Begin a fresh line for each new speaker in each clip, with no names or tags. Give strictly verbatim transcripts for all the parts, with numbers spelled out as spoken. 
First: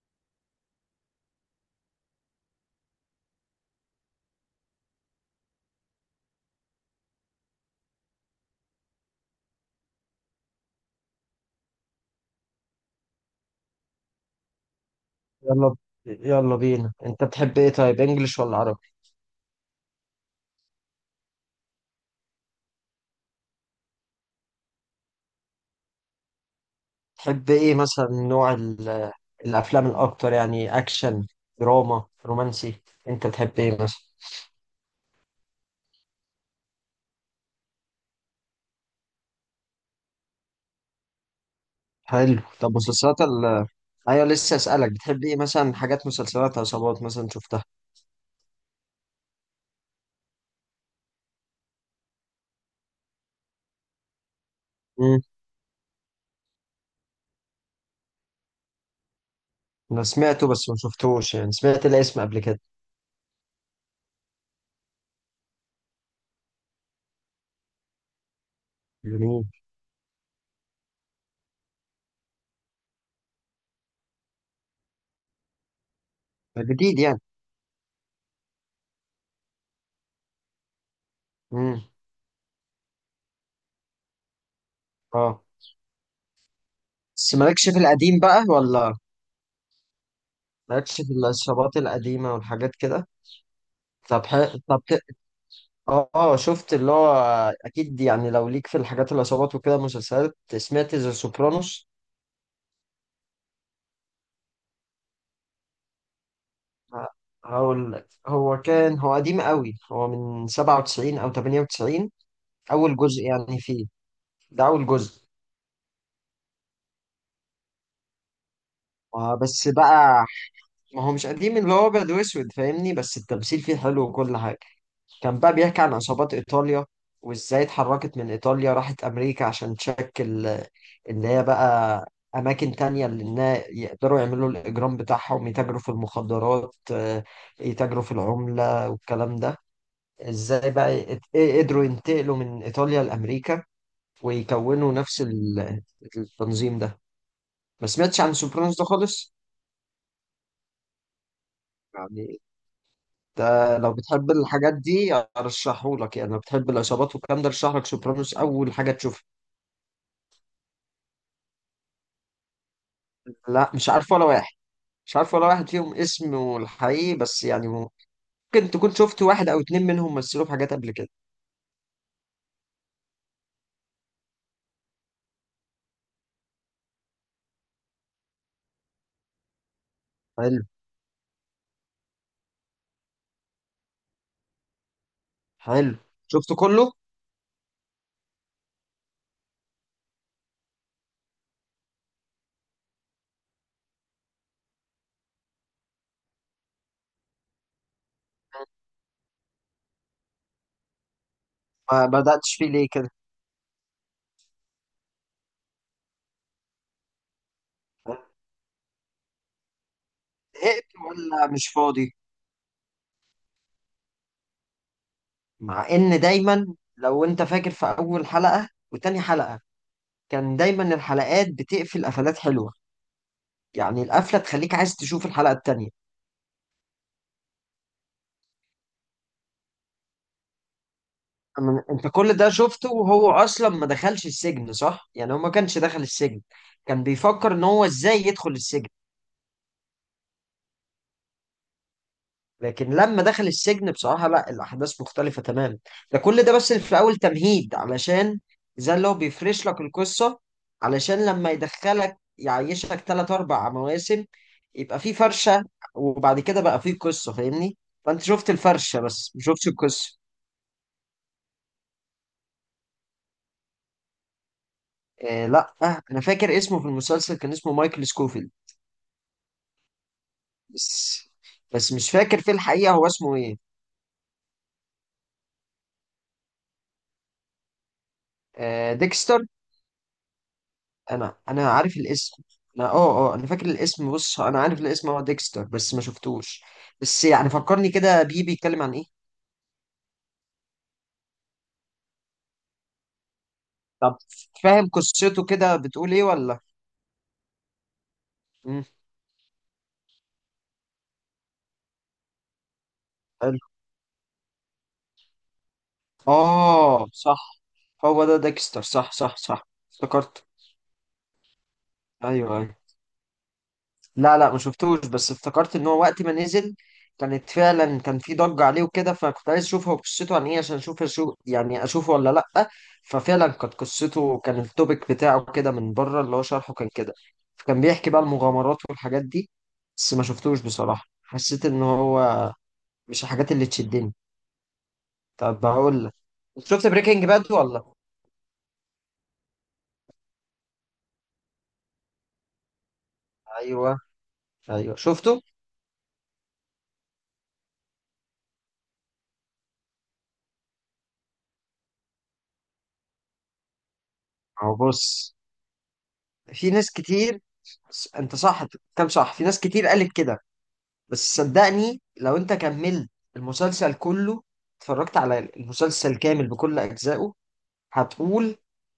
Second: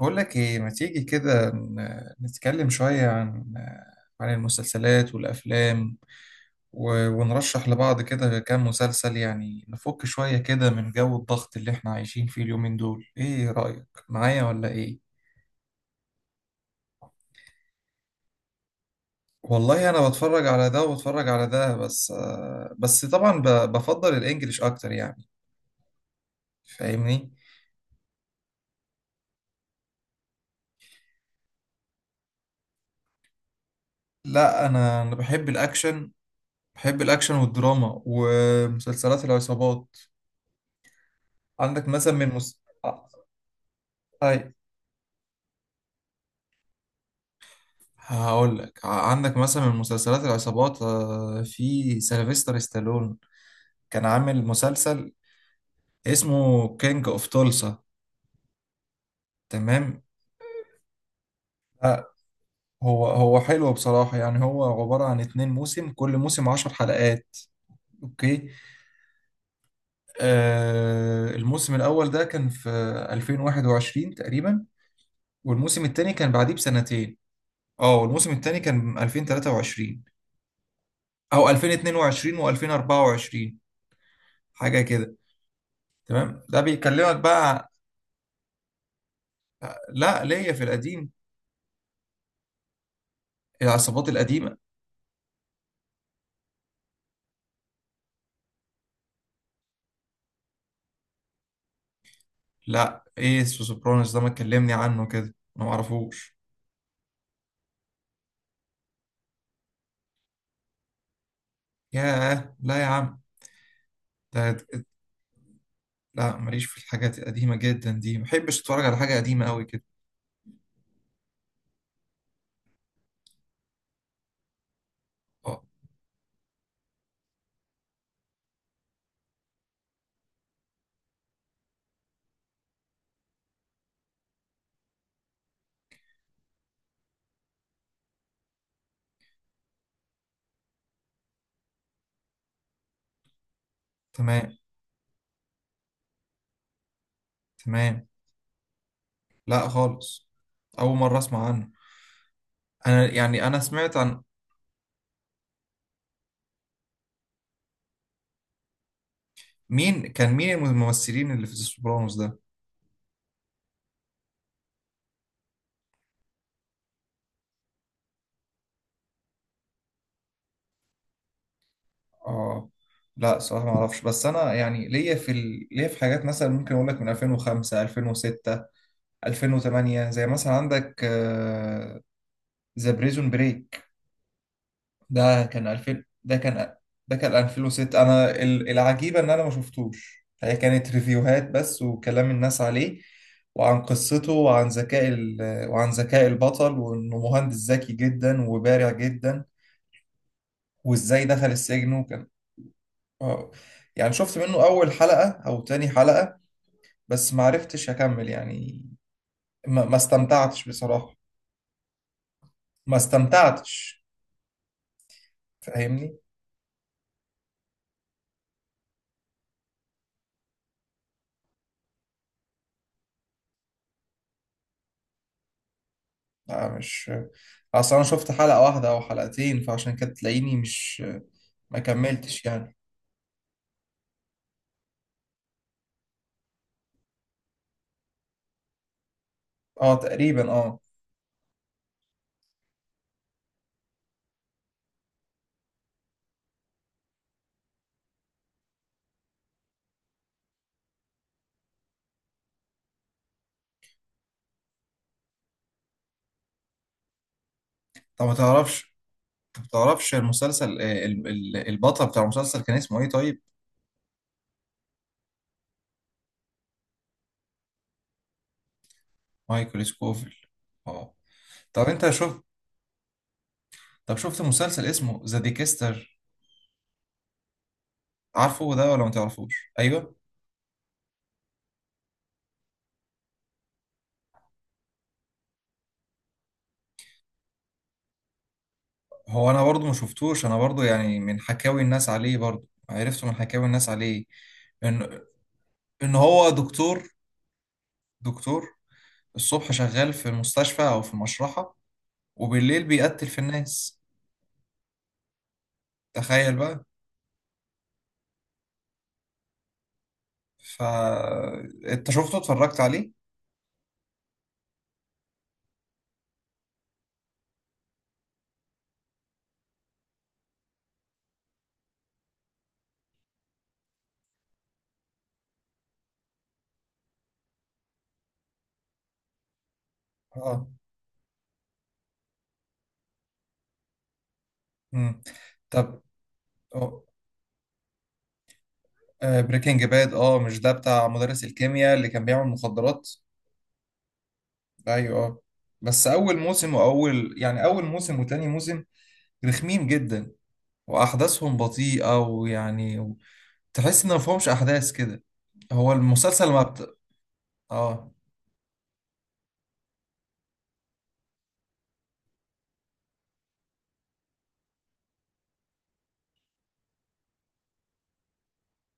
بقول لك ايه، ما تيجي كده ن- نتكلم شوية عن عن المسلسلات والأفلام، و- ونرشح لبعض كده كام مسلسل، يعني نفك شوية كده من جو الضغط اللي احنا عايشين فيه اليومين دول. ايه رأيك، معايا ولا ايه؟
يلا ب- يلا بينا، انت بتحب ايه؟ طيب، انجلش ولا عربي؟
والله انا بتفرج على ده وبتفرج على ده، بس آه، بس طبعا ب- بفضل الانجليش اكتر يعني. فاهمني؟
تحب ايه مثلا، نوع ال- الافلام الاكتر؟ يعني اكشن، دراما، رومانسي؟ انت بتحب ايه مثلا؟
لا، انا انا بحب الاكشن، بحب الاكشن والدراما ومسلسلات العصابات. عندك مثلا من
حلو.
مس...
طب مسلسلات ال ايوه لسه اسالك، بتحب ايه مثلا؟ حاجات مسلسلات عصابات مثلا شفتها؟
هقول لك، ع- عندك مثلا من مسلسلات العصابات، آه، في سيلفستر ستالون كان عامل مسلسل
امم
اسمه كينج اوف تولسا. تمام،
انا سمعته بس ما شفتوش، يعني سمعت
آه،
الاسم قبل كده.
هو هو حلو بصراحة. يعني هو عبارة عن اتنين موسم، كل موسم عشر حلقات. اوكي.
جميل،
آه الموسم الأول ده كان في ألفين وواحد وعشرين تقريبا، والموسم التاني كان بعديه
ده جديد
بسنتين.
يعني.
اه، والموسم التاني كان ألفين وتلاتة وعشرين أو
امم
ألفين واتنين وعشرين و2024، حاجة كده.
اه.
تمام، ده بيكلمك
بس مالكش
بقى.
في القديم بقى ولا؟
لا، ليا في
مالكش
القديم،
في العصابات القديمه والحاجات كده؟
العصابات
طب
القديمة.
حلو، طب اه، آه، شفت اللي هو، اكيد يعني لو ليك في الحاجات العصابات وكده مسلسلات، سمعت ذا سوبرانوس؟
لا، ايس وسوبرانوس ده ما تكلمني عنه كده، انا ما اعرفوش.
ه- هقول لك، هو كان، هو قديم قوي، هو من سبعة وتسعين او تمانية وتسعين
ياه لا يا
اول
عم،
جزء يعني فيه،
ده
ده اول جزء.
لا. ماليش في الحاجات القديمة جدا دي، ما بحبش اتفرج على حاجة
آه،
قديمة قوي
بس
كده.
بقى، ما هو مش قديم اللي هو ابيض واسود، فاهمني؟ بس التمثيل فيه حلو وكل حاجه. كان بقى
اه
بيحكي عن عصابات ايطاليا، وازاي اتحركت من ايطاليا راحت امريكا عشان تشكل آه، اللي هي بقى اماكن تانية، اللي النا- يقدروا يعملوا الاجرام بتاعهم، يتاجروا في المخدرات، آه، يتاجروا في العمله والكلام ده. ازاي بقى يت- قدروا ينتقلوا من ايطاليا لامريكا،
تمام،
ويكونوا نفس ال- التنظيم ده. ما
تمام.
سمعتش عن سوبرانوس ده خالص؟
لا خالص، اول مرة اسمع عنه.
يعني
انا يعني، انا
ده لو
سمعت عن،
بتحب الحاجات دي ارشحهولك، يعني لو بتحب العصابات والكلام ده ارشحلك سوبرانوس اول حاجه تشوفها.
مين كان، مين الممثلين اللي في سوبرانوس ده؟
لا مش عارف ولا واحد، مش عارف ولا واحد فيهم اسمه الحقيقي، بس يعني ممكن تكون شفت واحد او اتنين منهم مثلوا في حاجات قبل كده.
اه، لا صراحة ما اعرفش، بس انا يعني ليا في ال... ليا في حاجات مثلا ممكن اقول لك من ألفين وخمسة، ألفين وستة، ألفين وثمانية. زي مثلا
حلو،
عندك ذا بريزون بريك، ده كان
حلو.
ألفين، ده
شفت
كان،
كله؟
ده كان ألفين وستة. انا ال- العجيبه ان انا ما شفتوش، هي كانت ريفيوهات بس وكلام الناس عليه، وعن قصته وعن ذكاء ال- وعن ذكاء البطل، وانه مهندس ذكي جدا وبارع جدا، وازاي دخل السجن.
ما
وكان،
بدأتش فيه ليه كده؟
آه، يعني شفت منه اول حلقه او تاني حلقه، بس ما عرفتش اكمل يعني. ما ما استمتعتش
زهقت
بصراحه.
ولا مش فاضي؟
ما استمتعتش،
مع
فاهمني.
ان دايما، لو انت فاكر في اول حلقة وتاني حلقة، كان دايما الحلقات بتقفل قفلات حلوة، يعني القفلة تخليك عايز تشوف الحلقة التانية.
لا مش، اصل انا شفت حلقة واحدة او حلقتين، فعشان كده تلاقيني مش. ما
أنا- انت كل
كملتش
ده
يعني.
شفته وهو اصلا ما دخلش السجن صح؟ يعني هو ما كانش دخل السجن، كان بيفكر ان هو ازاي يدخل السجن.
اه تقريبا اه.
لكن لما دخل السجن بصراحة لا، الاحداث مختلفة تماما. ده كل ده بس في اول تمهيد، علشان زي اللي هو بيفرش لك القصة، علشان لما يدخلك يعيشك ثلاث اربع مواسم يبقى في فرشة، وبعد كده بقى في قصة، فاهمني؟ فانت
طب ما
شفت
تعرفش،
الفرشة بس ما
طب ما
شفتش
تعرفش
القصة.
المسلسل آه، ال- ال- البطل بتاع المسلسل كان اسمه ايه طيب؟
إيه لا آه، انا فاكر اسمه، في المسلسل كان اسمه مايكل سكوفيلد،
مايكل سكوفيل. اه.
بس.
طب
بس
انت
مش فاكر
شوف،
في الحقيقة هو اسمه ايه.
طب شفت مسلسل اسمه ذا ديكستر؟ عارفه ده
آه
ولا ما
ديكستر،
تعرفوش؟ ايوه.
انا انا عارف الاسم، انا اه اه انا فاكر الاسم. بص، انا عارف الاسم هو ديكستر، بس ما شفتوش. بس يعني فكرني كده بيه، بيتكلم عن ايه؟
هو انا برضو ما شفتوش، انا برضو يعني من حكاوي الناس عليه، برضو عرفته من حكاوي الناس
طب
عليه.
فاهم
ان
قصته كده، بتقول
ان
ايه
هو
ولا؟
دكتور، دكتور.
مم.
الصبح شغال في المستشفى أو في المشرحة، وبالليل بيقتل في
حلو.
الناس. تخيل بقى.
اه صح، هو ده ديكستر، صح صح صح، افتكرت.
ف، أنت شفته
ايوه
اتفرجت
أيوه.
عليه؟
لا لا ما شفتوش، بس افتكرت ان هو وقت ما نزل كانت فعلا كان في ضجة عليه وكده، فكنت عايز اشوف هو قصته عن ايه، عشان اشوف شو يعني، اشوفه ولا لا. ففعلا كانت قصته، كان التوبيك بتاعه كده من بره، اللي هو شرحه كان كده، فكان بيحكي بقى المغامرات والحاجات دي. بس ما شفتوش
اه.
بصراحة، حسيت ان هو مش الحاجات اللي تشدني.
مم.
طب
طب
بقول لك، شفت بريكنج باد ولا؟
بريكنج باد؟ اه، مش ده بتاع مدرس الكيمياء اللي كان بيعمل مخدرات؟
ايوه ايوه
ايوه اه.
شفته.
بس اول موسم، واول يعني اول موسم وتاني موسم رخمين جدا، واحداثهم بطيئه، ويعني تحس ان مفهومش
اهو
احداث كده.
بص،
هو المسلسل ما
في ناس
بت...
كتير،
اه،
انت صح، كم صح، في ناس كتير قالت كده، بس صدقني لو انت كملت المسلسل كله، اتفرجت على المسلسل كامل بكل اجزائه، هتقول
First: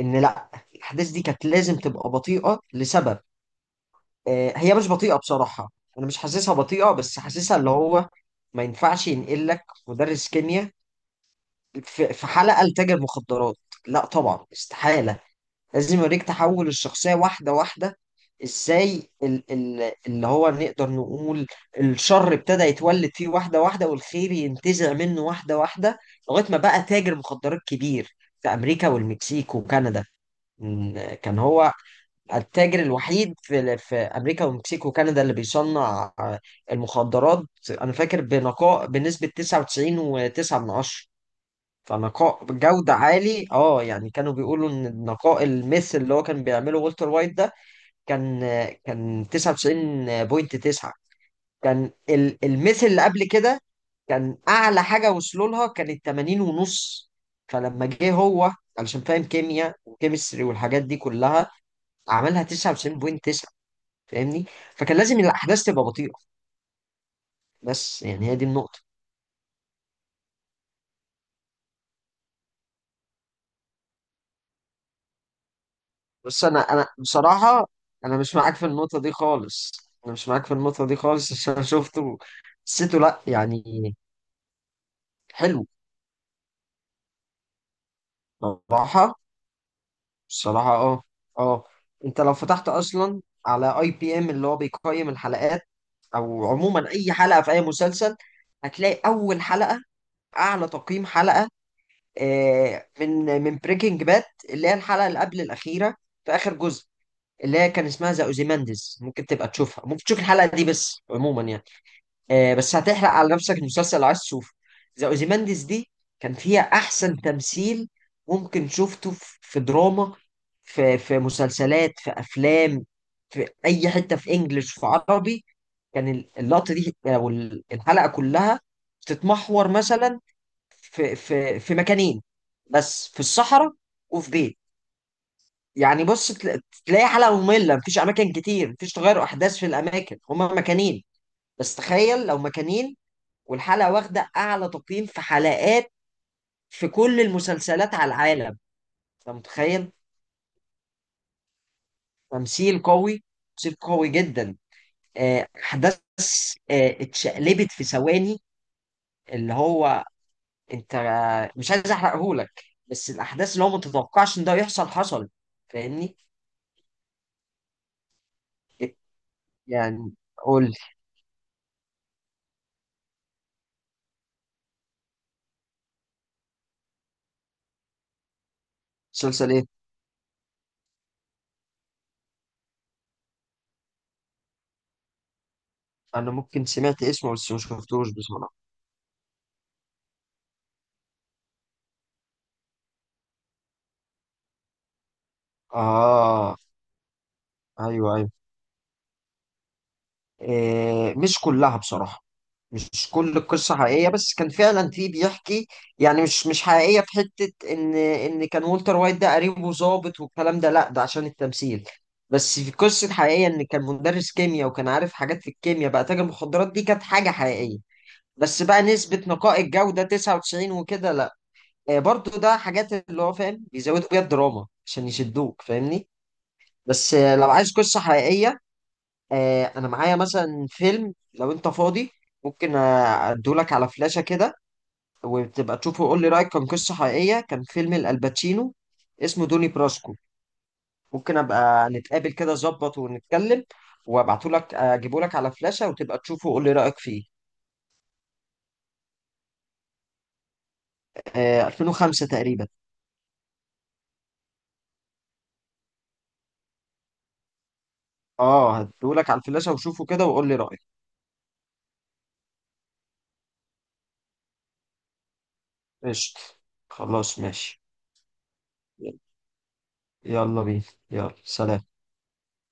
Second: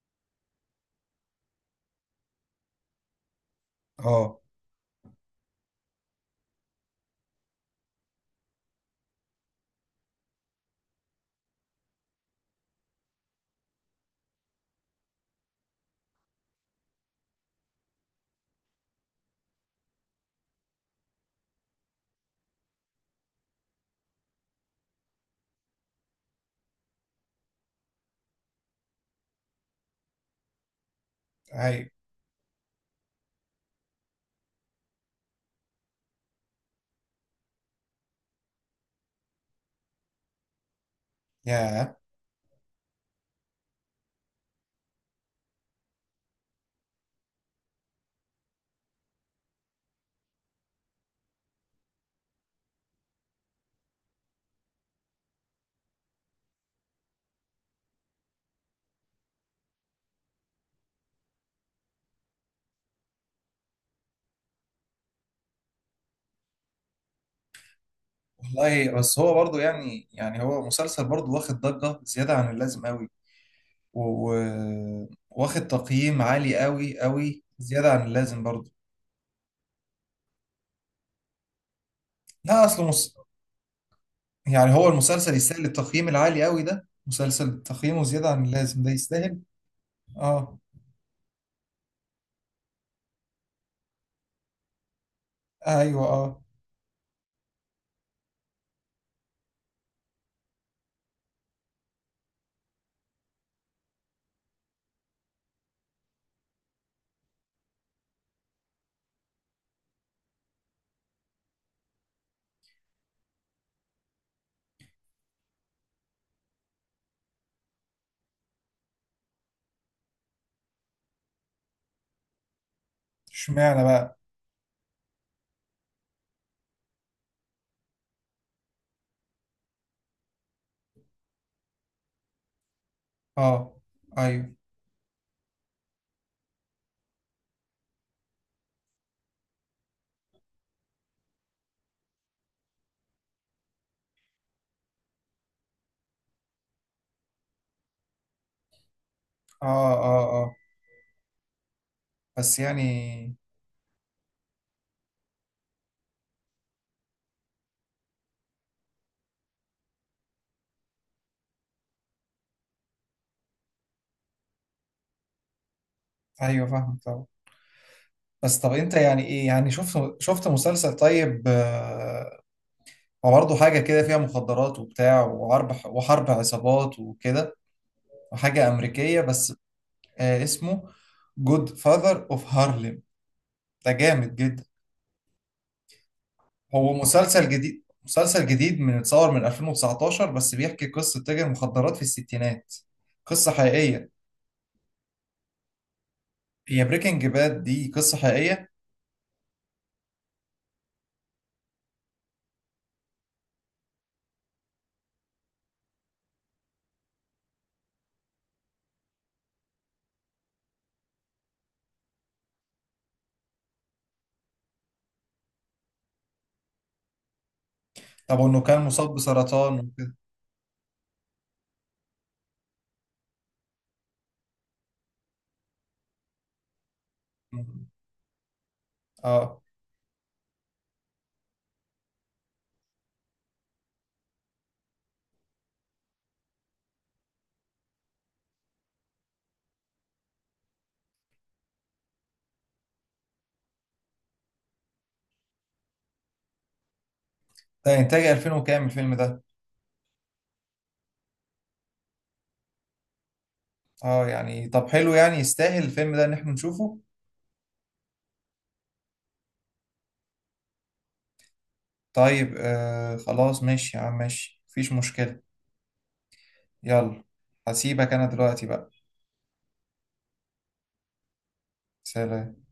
ان لا، الاحداث دي كانت لازم تبقى بطيئة لسبب.
اه،
آه، هي مش بطيئة بصراحة، انا مش حاسسها بطيئة، بس حاسسها اللي هو ما ينفعش ينقل لك مدرس كيمياء في في حلقة لتاجر مخدرات، لا طبعا، استحالة. لازم يوريك تحول الشخصية واحدة واحدة، ازاي ال ال اللي هو نقدر نقول الشر ابتدى يتولد فيه واحدة واحدة، والخير ينتزع منه واحدة واحدة، لغاية ما بقى تاجر مخدرات كبير في أمريكا والمكسيك وكندا. م- كان هو
ايوه،
التاجر الوحيد في, في أمريكا والمكسيك وكندا اللي بيصنع، آه، المخدرات. أنا فاكر بنقاء بنسبة تسعة وتسعين فاصلة تسعة،
ياه.
فنقاء بجودة عالي اه، يعني كانوا بيقولوا ان نقاء المس اللي هو كان بيعمله والتر وايت ده كان، كان تسعة وتسعين فاصلة تسعة. كان ال- المس اللي قبل كده كان اعلى حاجة وصلوا لها كانت تمانين ونص، فلما جه هو علشان فاهم كيمياء وكيمستري والحاجات دي كلها، عملها تسعة وتسعين فاصلة تسعة، فاهمني؟ فكان لازم الاحداث تبقى بطيئة، بس يعني هي دي النقطة.
والله بس هو برضو يعني، يعني هو مسلسل برضو واخد ضجة زيادة عن اللازم قوي، و- و- واخد تقييم
بص
عالي
انا انا
قوي قوي
بصراحه،
زيادة عن
انا مش
اللازم
معاك في
برضو.
النقطه دي خالص، انا مش معاك في النقطه دي خالص، عشان أنا شفته،
لا، اصله
حسيته
مس...
لا يعني.
يعني هو المسلسل يستاهل
حلو
التقييم العالي قوي ده؟ مسلسل تقييمه زيادة عن اللازم ده
بصراحه،
يستاهل؟ اه،
بصراحه اه، اه. انت لو فتحت اصلا على اي بي ام اللي هو بيقيم الحلقات،
ايوه، اه.
او عموما اي حلقه في اي مسلسل، هتلاقي اول حلقه، اعلى تقييم حلقه، آه، من من بريكنج باد، اللي هي الحلقه اللي قبل الاخيره في اخر جزء، اللي هي كان اسمها ذا اوزيمانديز. ممكن تبقى تشوفها، ممكن تشوف الحلقه دي، بس عموما يعني، آه، بس هتحرق على نفسك المسلسل لو عايز تشوفه. ذا اوزيمانديز دي كان فيها احسن تمثيل ممكن شفته، في في دراما، في في مسلسلات، في افلام، في
اشمعنى
اي حته،
بقى؟
في انجلش، في عربي. كان ال- اللقطه دي او ال- الحلقه كلها بتتمحور مثلا، في في في مكانين بس، في الصحراء
اه،
وفي
ايوه،
بيت. يعني بص، تلا- تلاقي حلقه ممله، مفيش اماكن كتير، مفيش تغير احداث في الاماكن، هما مكانين بس، تخيل لو مكانين والحلقة واخدة أعلى تقييم في حلقات في كل المسلسلات على العالم، أنت
اه،
متخيل؟
اه، اه. بس
تمثيل قوي،
يعني،
تمثيل قوي جدا، آه، أحداث آه، اتشقلبت في ثواني، اللي هو أنت، مش عايز أحرقهولك، بس الأحداث اللي هو ما تتوقعش إن ده يحصل حصل، فاهمني؟
ايوه فاهمك طبعا. بس طب انت يعني ايه، يعني
يعني
شفت، شفت
قول لي،
مسلسل طيب، آه، وبرضه حاجة كده فيها مخدرات وبتاع وحرب، وحرب عصابات وكده، وحاجة أمريكية
مسلسل
بس.
إيه؟
آه اسمه جود فاذر اوف هارلم. ده جامد جدا.
أنا ممكن
هو
سمعت اسمه
مسلسل
بس ما
جديد،
شفتوش
مسلسل
بصراحة.
جديد من اتصور من ألفين وتسعتاشر، بس بيحكي قصة تاجر مخدرات في الستينات. قصة حقيقية.
آه
هي بريكنج باد دي
أيوه
قصة
أيوه.
حقيقية؟
آه، مش كلها بصراحة، مش كل القصة حقيقية، بس كان فعلا في بيحكي، يعني مش مش حقيقية في حتة إن إن كان والتر وايت ده قريبه ظابط والكلام ده، لأ ده عشان التمثيل. بس في قصة حقيقية إن كان مدرس كيمياء، وكان عارف حاجات في الكيمياء بقى تاجر مخدرات، دي كانت حاجة حقيقية.
طب وإنه
بس
كان
بقى
مصاب
نسبة نقاء
بسرطان
الجودة
وكده؟
تسعة وتسعين وكده لأ، آه، برضو ده حاجات اللي هو فاهم بيزودوا بيها الدراما عشان يشدوك، فاهمني؟ بس آه، لو عايز قصة حقيقية،
اه،
آه، انا معايا مثلا فيلم، لو انت فاضي ممكن آه، ادولك على فلاشة كده، وتبقى تشوفه وقول لي رأيك. كان قصة حقيقية، كان فيلم الباتشينو اسمه دوني براسكو. ممكن ابقى نتقابل كده ظبط ونتكلم، وابعتهولك اجيبهولك على فلاشة وتبقى تشوفه وقول لي رأيك فيه.
ده إنتاج ألفين وكام الفيلم ده؟
آه، ألفين وخمسة تقريبا.
اه يعني، طب حلو يعني، يستاهل الفيلم ده إن احنا نشوفه.
اه هديهولك على الفلاشة، وشوفه كده وقول لي رأيك.
طيب آه خلاص، ماشي يا عم، ماشي، مفيش مشكلة.
قشطة،
يلا.
خلاص ماشي.
هسيبك أنا دلوقتي بقى.
يلا بينا، يلا سلام.
سلام.